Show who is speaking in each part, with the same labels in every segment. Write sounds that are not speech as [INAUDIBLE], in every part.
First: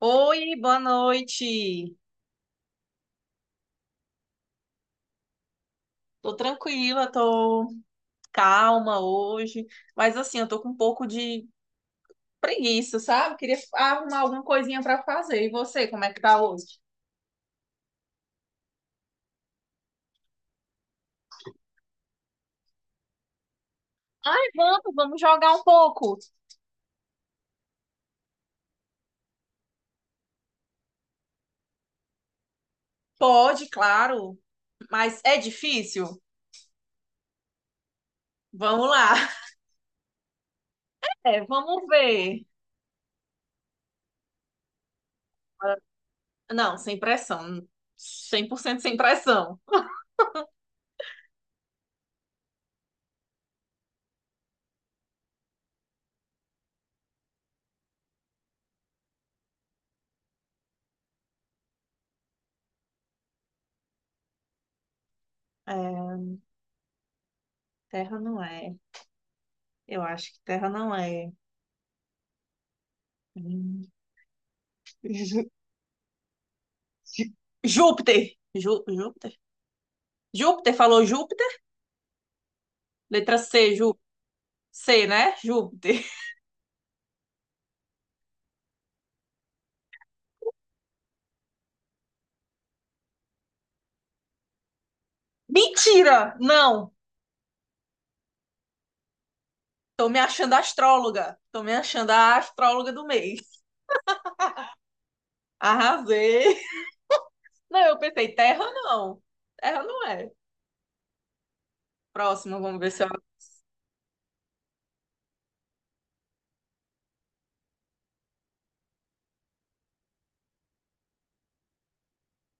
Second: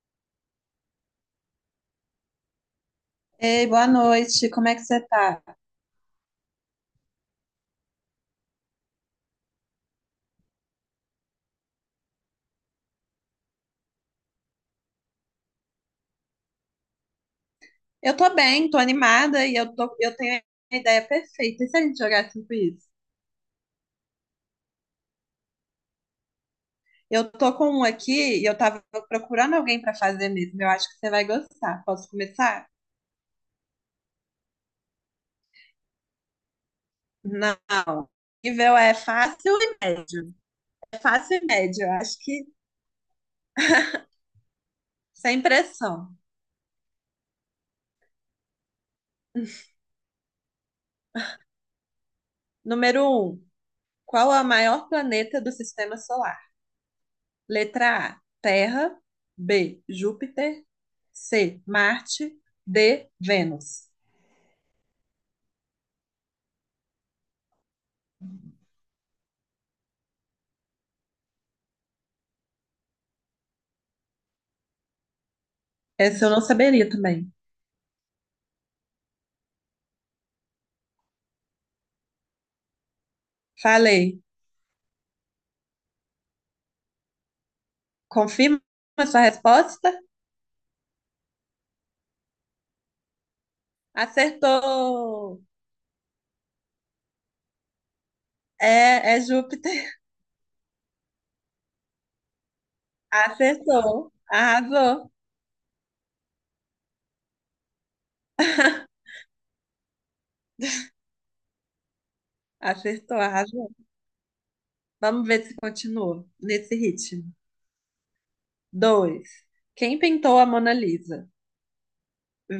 Speaker 1: Oi, boa noite.
Speaker 2: Ei, boa noite, como é que você tá?
Speaker 1: Tô tranquila, tô calma hoje, mas assim, eu tô com um pouco de preguiça, sabe? Queria arrumar alguma coisinha pra fazer. E você, como é que tá hoje?
Speaker 2: Eu tô bem, tô animada e eu tenho a ideia perfeita. E se a gente jogar assim isso?
Speaker 1: Ai, vamos jogar um pouco.
Speaker 2: Eu tô com um aqui e eu tava procurando alguém pra fazer mesmo. Eu acho que você vai gostar. Posso começar?
Speaker 1: Pode, claro, mas é difícil?
Speaker 2: Não. Nível
Speaker 1: Vamos
Speaker 2: é
Speaker 1: lá. [LAUGHS]
Speaker 2: fácil e médio. É fácil
Speaker 1: É,
Speaker 2: e médio,
Speaker 1: vamos
Speaker 2: eu acho
Speaker 1: ver.
Speaker 2: que sem pressão.
Speaker 1: Não, sem pressão. 100% sem pressão.
Speaker 2: Número um, qual é o maior planeta do sistema solar? Letra A, Terra. B, Júpiter. C, Marte. D, Vênus.
Speaker 1: É, terra não é. Eu acho que terra não é. Hum,
Speaker 2: Essa eu não saberia também.
Speaker 1: [LAUGHS] Júpiter. Júpiter? Júpiter falou Júpiter? Letra C, Jú...
Speaker 2: Falei.
Speaker 1: C, né? Júpiter.
Speaker 2: Confirma a sua resposta? Acertou!
Speaker 1: Mentira! Não!
Speaker 2: É, é Júpiter.
Speaker 1: Tô me achando astróloga. Tô me achando a astróloga do
Speaker 2: [LAUGHS]
Speaker 1: mês.
Speaker 2: Acertou. Arrasou.
Speaker 1: Arrasei. Não, eu pensei, Terra não. Terra não é. Próxima vamos ver se eu...
Speaker 2: Acertou, arrasou. Vamos ver se continua nesse ritmo. Dois. Quem pintou a Mona Lisa?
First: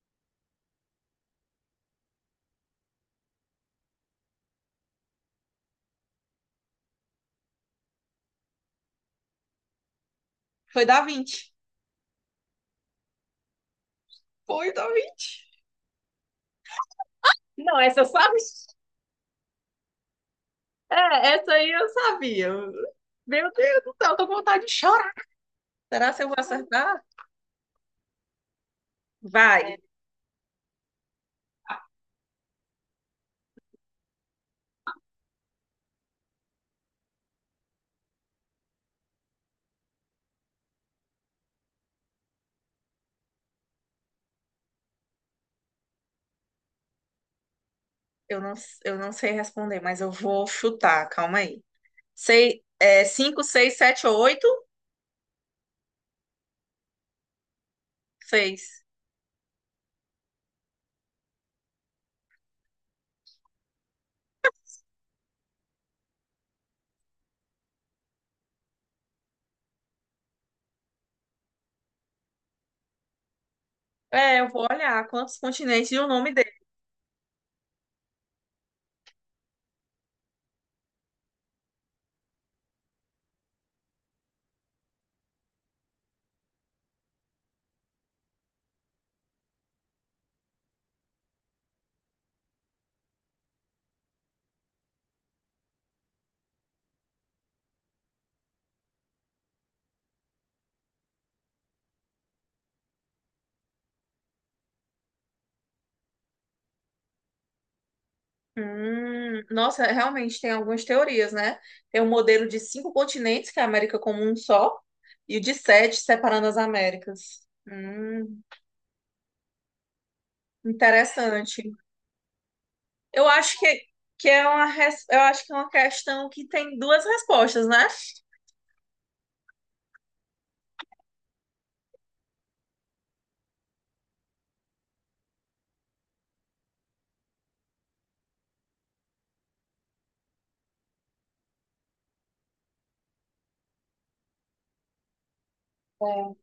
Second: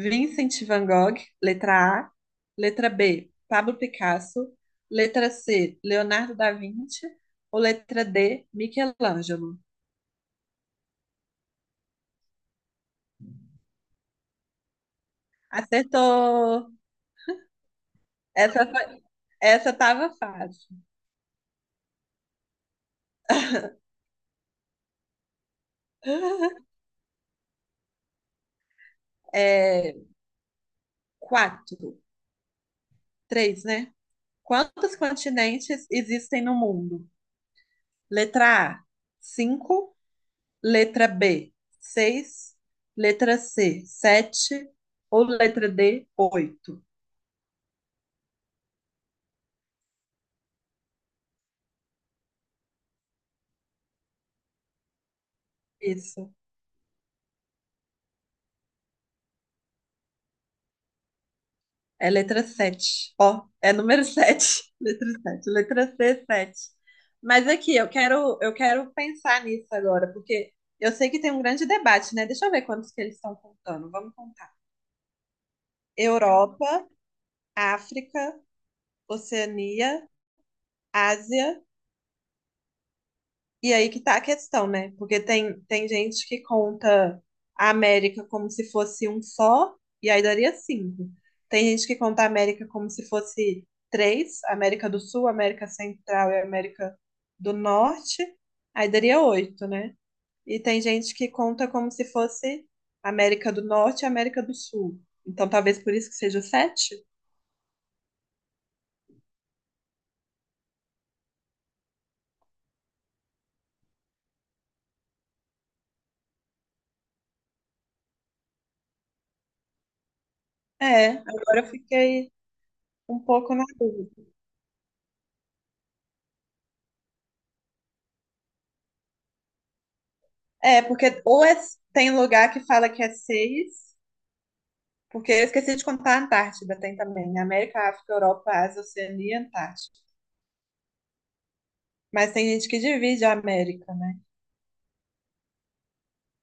Speaker 2: Vincent van Gogh, letra A. Letra B, Pablo Picasso. Letra C, Leonardo da Vinci. Ou letra D, Michelangelo.
Speaker 1: Foi da 20. Foi da 20.
Speaker 2: Acertou!
Speaker 1: Não, essa eu sabia.
Speaker 2: Essa foi, essa tava fácil.
Speaker 1: É, essa aí eu sabia. Meu Deus do céu, tô com vontade de chorar. Será que eu vou acertar? Vai.
Speaker 2: É, quatro, três, né? Quantos continentes existem no mundo? Letra A, cinco. Letra B, seis. Letra C, sete. Ou letra D, oito.
Speaker 1: Eu não, eu não sei responder, mas eu vou chutar. Calma aí. Sei, é, cinco, seis, sete ou oito?
Speaker 2: Isso.
Speaker 1: Seis.
Speaker 2: É letra 7. Ó, é número sete. [LAUGHS] Letra sete. Letra C, sete. Mas aqui, eu quero pensar nisso agora, porque eu sei que tem um grande debate, né? Deixa eu ver quantos que eles estão contando. Vamos
Speaker 1: É, eu
Speaker 2: contar.
Speaker 1: vou olhar quantos continentes e o nome dele.
Speaker 2: Europa, África, Oceania, Ásia, e aí que tá a questão, né? Porque tem gente que conta a América como se fosse um só, e aí daria cinco. Tem gente que conta a América como se fosse três, América do Sul, América Central e América do Norte, aí daria oito, né? E tem gente que conta como se fosse América do Norte e América do Sul. Então talvez por isso que seja sete?
Speaker 1: Nossa, realmente tem algumas teorias, né? Tem um modelo de cinco continentes, que é a América como um só, e o de sete, separando as Américas. Hum,
Speaker 2: É, agora
Speaker 1: interessante.
Speaker 2: eu fiquei um
Speaker 1: Eu
Speaker 2: pouco
Speaker 1: acho
Speaker 2: na dúvida.
Speaker 1: que é uma, eu acho que é uma questão que tem duas respostas, né?
Speaker 2: É, porque tem lugar que fala que é seis, porque eu esqueci de contar a Antártida, tem também, né? América, África, Europa, Ásia, Oceania e Antártida. Mas tem gente que divide a América, né?
Speaker 1: É,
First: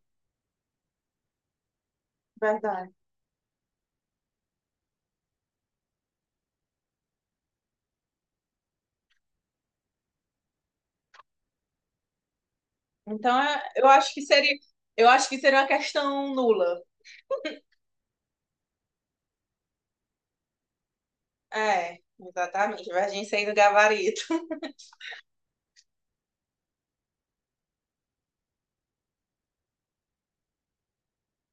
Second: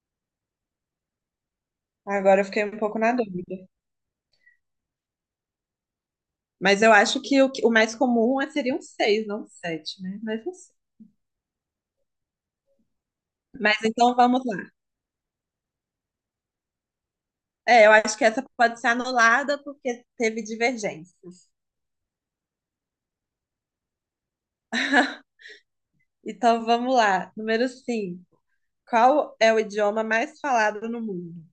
Speaker 2: Agora eu fiquei um
Speaker 1: verdade.
Speaker 2: pouco na dúvida. Mas eu acho que o mais comum seria um seis, não um sete, né? Mas não sei.
Speaker 1: Então, é-
Speaker 2: Mas
Speaker 1: eu acho
Speaker 2: então
Speaker 1: que
Speaker 2: vamos
Speaker 1: seria,
Speaker 2: lá.
Speaker 1: eu acho que seria uma questão nula.
Speaker 2: É, eu acho que essa pode ser anulada porque teve divergências.
Speaker 1: É, exatamente. Divergência aí do gabarito. [LAUGHS]
Speaker 2: [LAUGHS] Então vamos lá. Número 5. Qual é o idioma mais falado no mundo?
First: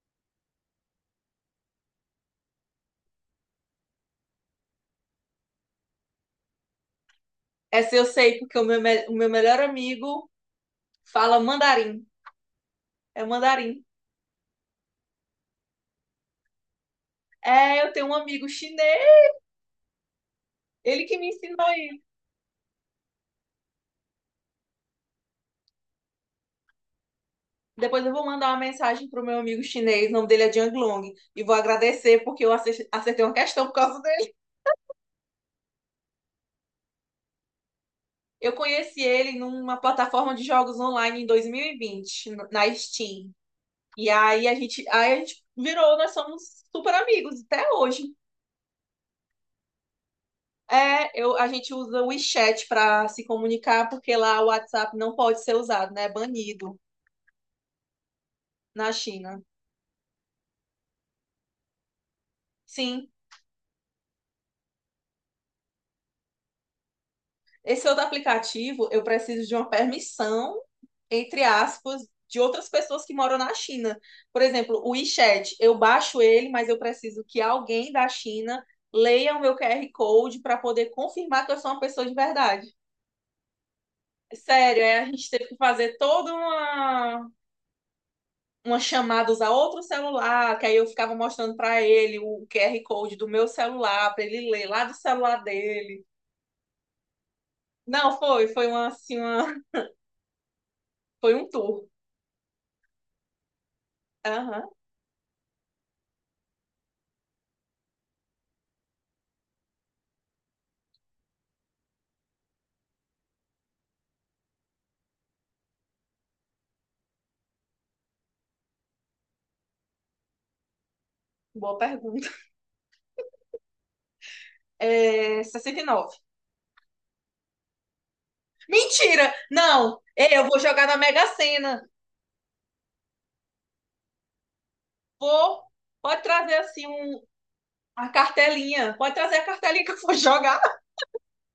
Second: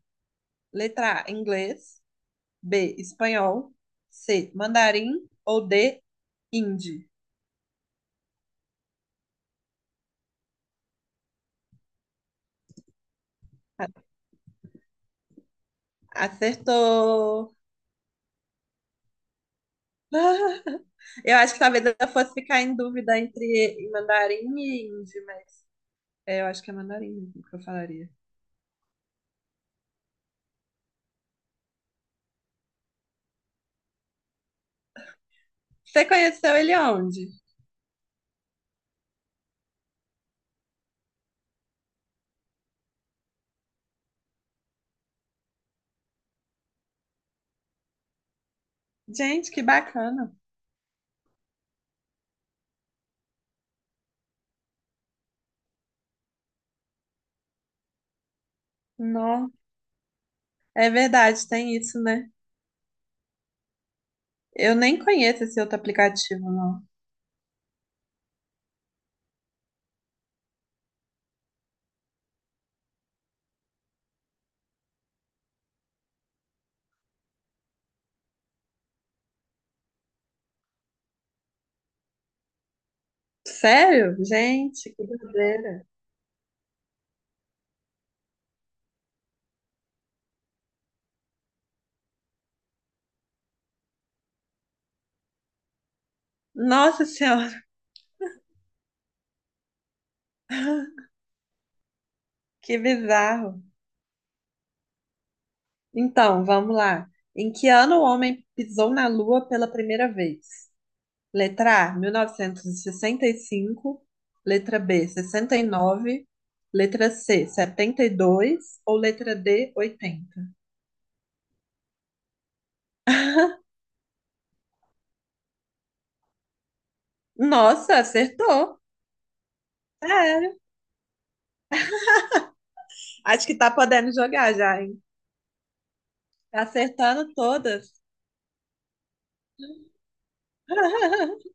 Speaker 2: Letra A, inglês. B, espanhol. C, mandarim. Ou D, hindi.
Speaker 1: Essa eu sei, porque o meu melhor amigo fala mandarim. É mandarim.
Speaker 2: Acertou!
Speaker 1: É, eu tenho um amigo chinês,
Speaker 2: [LAUGHS]
Speaker 1: ele que me
Speaker 2: Eu acho que
Speaker 1: ensinou
Speaker 2: talvez
Speaker 1: isso.
Speaker 2: eu fosse ficar em dúvida entre mandarim e hindi, mas é, eu acho que é mandarim mesmo que eu
Speaker 1: Depois
Speaker 2: falaria.
Speaker 1: eu vou mandar uma mensagem pro meu amigo chinês, o nome dele é Jiang Long, e vou agradecer porque eu acertei uma questão por causa dele.
Speaker 2: Você conheceu ele onde?
Speaker 1: Eu conheci ele numa plataforma de jogos online em 2020, na Steam. E aí a gente virou, nós somos super amigos até hoje.
Speaker 2: Gente, que bacana!
Speaker 1: É, eu, a gente usa o WeChat para se comunicar, porque lá o WhatsApp não pode ser usado, né? É banido na China.
Speaker 2: Não, é verdade, tem isso, né?
Speaker 1: Sim,
Speaker 2: Eu nem conheço esse outro aplicativo, não.
Speaker 1: esse outro aplicativo, eu preciso de uma permissão, entre aspas, de outras pessoas que moram na China. Por exemplo, o WeChat, eu baixo ele, mas eu preciso que alguém da China leia o meu QR Code para poder confirmar que eu sou uma pessoa de verdade.
Speaker 2: Sério?
Speaker 1: Sério,
Speaker 2: Gente,
Speaker 1: é, a
Speaker 2: que
Speaker 1: gente teve que
Speaker 2: doideira!
Speaker 1: fazer toda umas chamadas a outro celular, que aí eu ficava mostrando para ele o QR Code do meu celular, para ele ler lá do celular dele.
Speaker 2: Nossa Senhora,
Speaker 1: Não, foi uma, assim, uma, [LAUGHS]
Speaker 2: [LAUGHS]
Speaker 1: foi um tour.
Speaker 2: que bizarro!
Speaker 1: Aham,
Speaker 2: Então, vamos lá. Em que ano o homem pisou na Lua pela primeira vez? Letra A, mil novecentos e sessenta e cinco. Letra B, 69. Letra C, 72. Ou letra D, 80.
Speaker 1: boa pergunta.
Speaker 2: [LAUGHS]
Speaker 1: É, 69.
Speaker 2: Nossa, acertou!
Speaker 1: Mentira! Não, eu vou
Speaker 2: Sério.
Speaker 1: jogar na Mega Sena.
Speaker 2: Acho que tá podendo jogar já, hein?
Speaker 1: Vou, pode trazer
Speaker 2: Tá
Speaker 1: assim um,
Speaker 2: acertando todas.
Speaker 1: a cartelinha. Pode trazer a cartelinha que eu vou jogar.
Speaker 2: [LAUGHS]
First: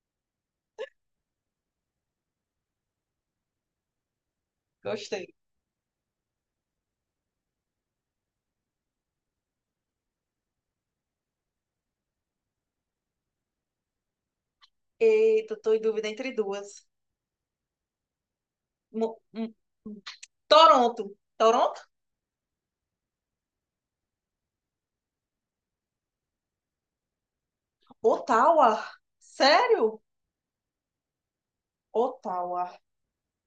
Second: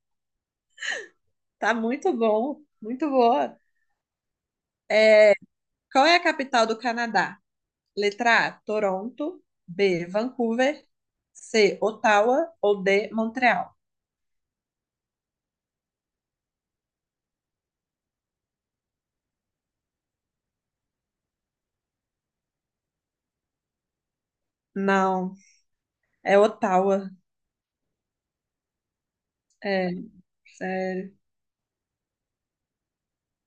Speaker 2: Tá muito bom, muito boa.
Speaker 1: Gostei.
Speaker 2: É, qual é a capital do Canadá? Letra A, Toronto. B, Vancouver. C, Ottawa. Ou D, Montreal.
Speaker 1: Eita, tô em dúvida entre duas. Mo- hum, hum. Toronto. Toronto?
Speaker 2: Não, é Ottawa.
Speaker 1: Ottawa?
Speaker 2: É,
Speaker 1: Sério?
Speaker 2: sério.
Speaker 1: Ottawa.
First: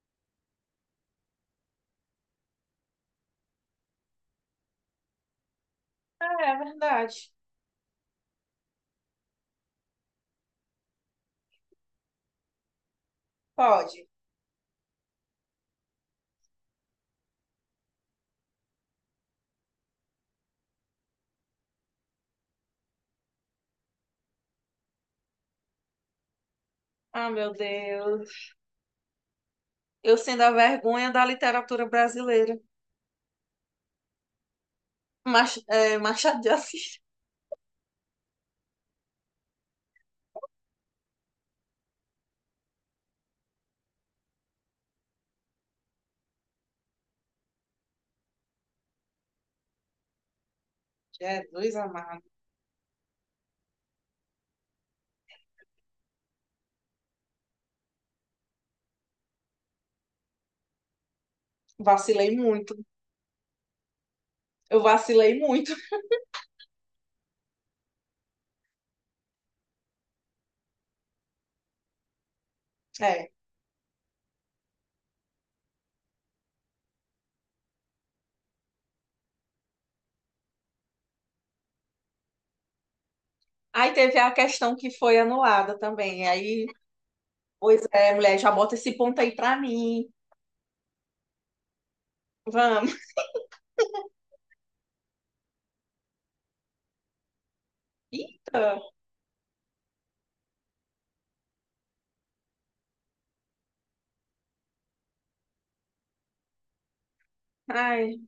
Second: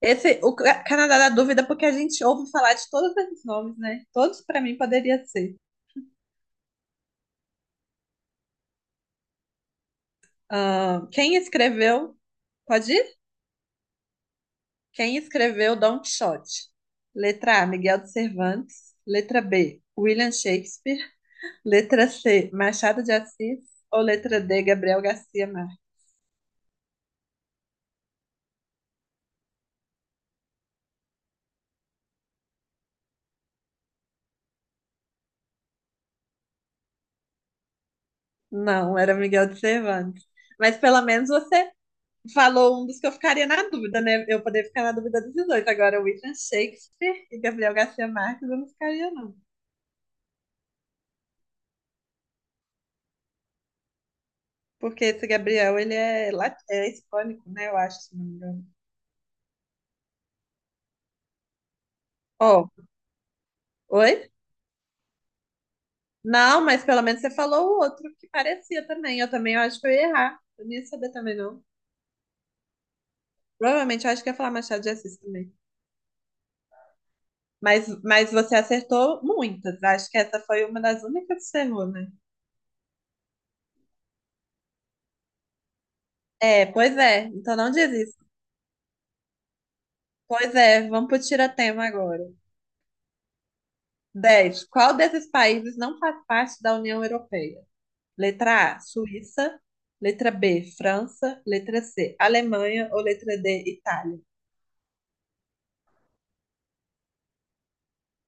Speaker 2: Esse, o Canadá dá dúvida porque a gente ouve falar de todos esses nomes, né? Todos para mim poderia ser.
Speaker 1: Ah, é verdade.
Speaker 2: Ah, quem escreveu? Pode ir?
Speaker 1: Pode.
Speaker 2: Quem escreveu Don Quixote? Letra A, Miguel de Cervantes. Letra B, William Shakespeare. Letra C, Machado de Assis. Ou letra D, Gabriel Garcia Marques.
Speaker 1: Ah, meu Deus. Eu sendo a vergonha da literatura brasileira. Machado de Assis.
Speaker 2: Não, era Miguel de Cervantes. Mas pelo menos você falou um dos que eu ficaria na dúvida, né? Eu poderia ficar na dúvida desses dois. Agora, William Shakespeare e Gabriel Garcia Marques, eu não ficaria, não.
Speaker 1: Jesus amado.
Speaker 2: Porque esse Gabriel, ele é hispânico, né? Eu acho, se não me engano.
Speaker 1: Vacilei
Speaker 2: Ó,
Speaker 1: muito.
Speaker 2: oi?
Speaker 1: Eu vacilei muito.
Speaker 2: Não, mas pelo menos você falou o outro que parecia também. Eu também eu acho que eu ia errar. Eu não ia saber também, não.
Speaker 1: É.
Speaker 2: Provavelmente eu acho que ia falar Machado de Assis também. Mas você acertou muitas. Acho que essa foi uma das únicas que você errou, né?
Speaker 1: Aí teve a questão que foi anulada também.
Speaker 2: É,
Speaker 1: Aí,
Speaker 2: pois é. Então não
Speaker 1: pois
Speaker 2: diz
Speaker 1: é,
Speaker 2: isso.
Speaker 1: mulher, já bota esse ponto aí pra mim.
Speaker 2: Pois é, vamos pro tiratema agora.
Speaker 1: Vamos.
Speaker 2: 10. Qual desses países não faz parte da União Europeia? Letra A,
Speaker 1: Eita.
Speaker 2: Suíça. Letra B, França. Letra C, Alemanha. Ou letra D, Itália?
Speaker 1: Ai.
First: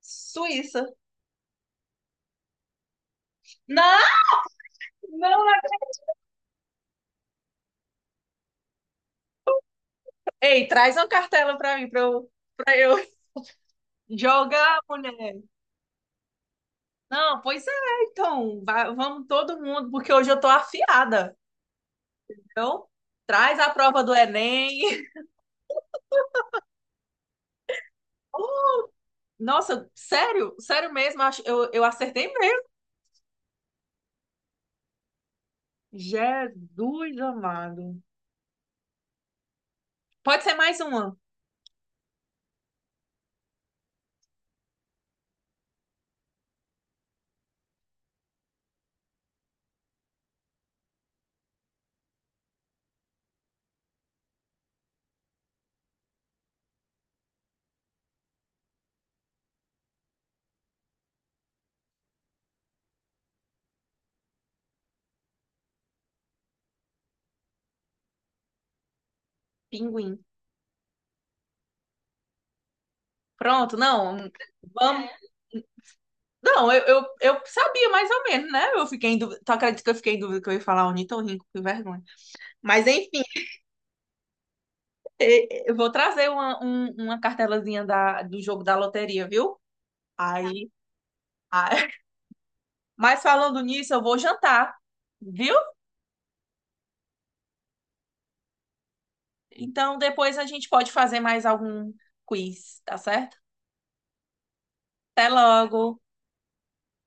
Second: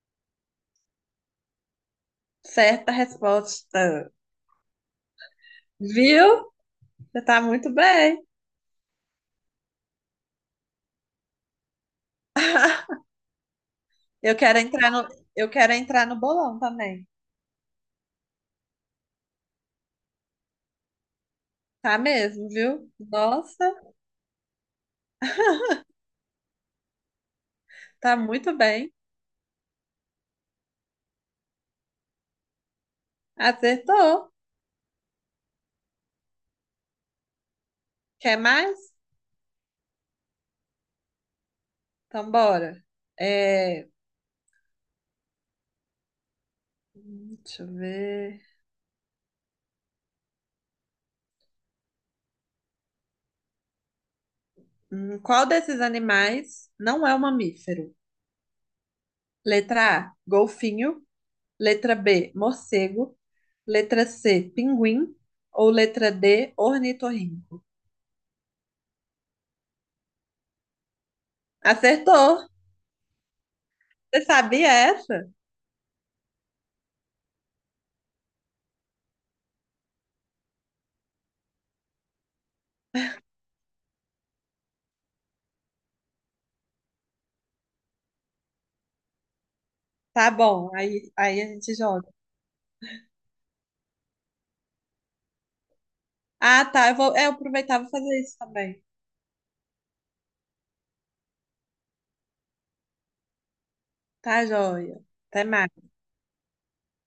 Speaker 1: Suíça.
Speaker 2: Certa
Speaker 1: Não,
Speaker 2: resposta.
Speaker 1: não. Não.
Speaker 2: Viu? Você tá muito bem.
Speaker 1: Ei, traz uma cartela pra mim, pra eu
Speaker 2: Eu quero
Speaker 1: jogar,
Speaker 2: entrar no,
Speaker 1: mulher.
Speaker 2: eu quero entrar no bolão também.
Speaker 1: Não, pois é, então, vamos todo mundo, porque hoje eu tô afiada,
Speaker 2: Tá mesmo,
Speaker 1: então
Speaker 2: viu?
Speaker 1: traz a
Speaker 2: Nossa,
Speaker 1: prova do Enem. [LAUGHS]
Speaker 2: tá muito bem.
Speaker 1: Nossa, sério, sério mesmo, eu acertei mesmo.
Speaker 2: Acertou.
Speaker 1: Jesus amado.
Speaker 2: Quer mais?
Speaker 1: Pode ser mais uma,
Speaker 2: Então bora. É, deixa eu ver. Qual desses animais não é um mamífero? Letra A, golfinho. Letra B, morcego. Letra C, pinguim. Ou letra D, ornitorrinco.
Speaker 1: pinguim.
Speaker 2: Acertou!
Speaker 1: Pronto,
Speaker 2: Você
Speaker 1: não,
Speaker 2: sabia
Speaker 1: vamos.
Speaker 2: essa?
Speaker 1: Não, eu sabia mais ou menos, né? Eu fiquei em dúvida, tu acredita que eu fiquei em dúvida que eu ia falar ornitorrinco, que vergonha. Mas enfim, eu vou trazer uma cartelazinha do jogo da loteria, viu?
Speaker 2: Tá
Speaker 1: Aí.
Speaker 2: bom, aí a gente joga.
Speaker 1: Mas falando nisso, eu vou jantar, viu?
Speaker 2: Ah, tá. Eu vou, é, eu aproveitar e vou fazer isso também.
Speaker 1: Então depois a gente pode fazer mais algum quiz, tá certo?
Speaker 2: Tá, joia.
Speaker 1: Até
Speaker 2: Até mais.
Speaker 1: logo!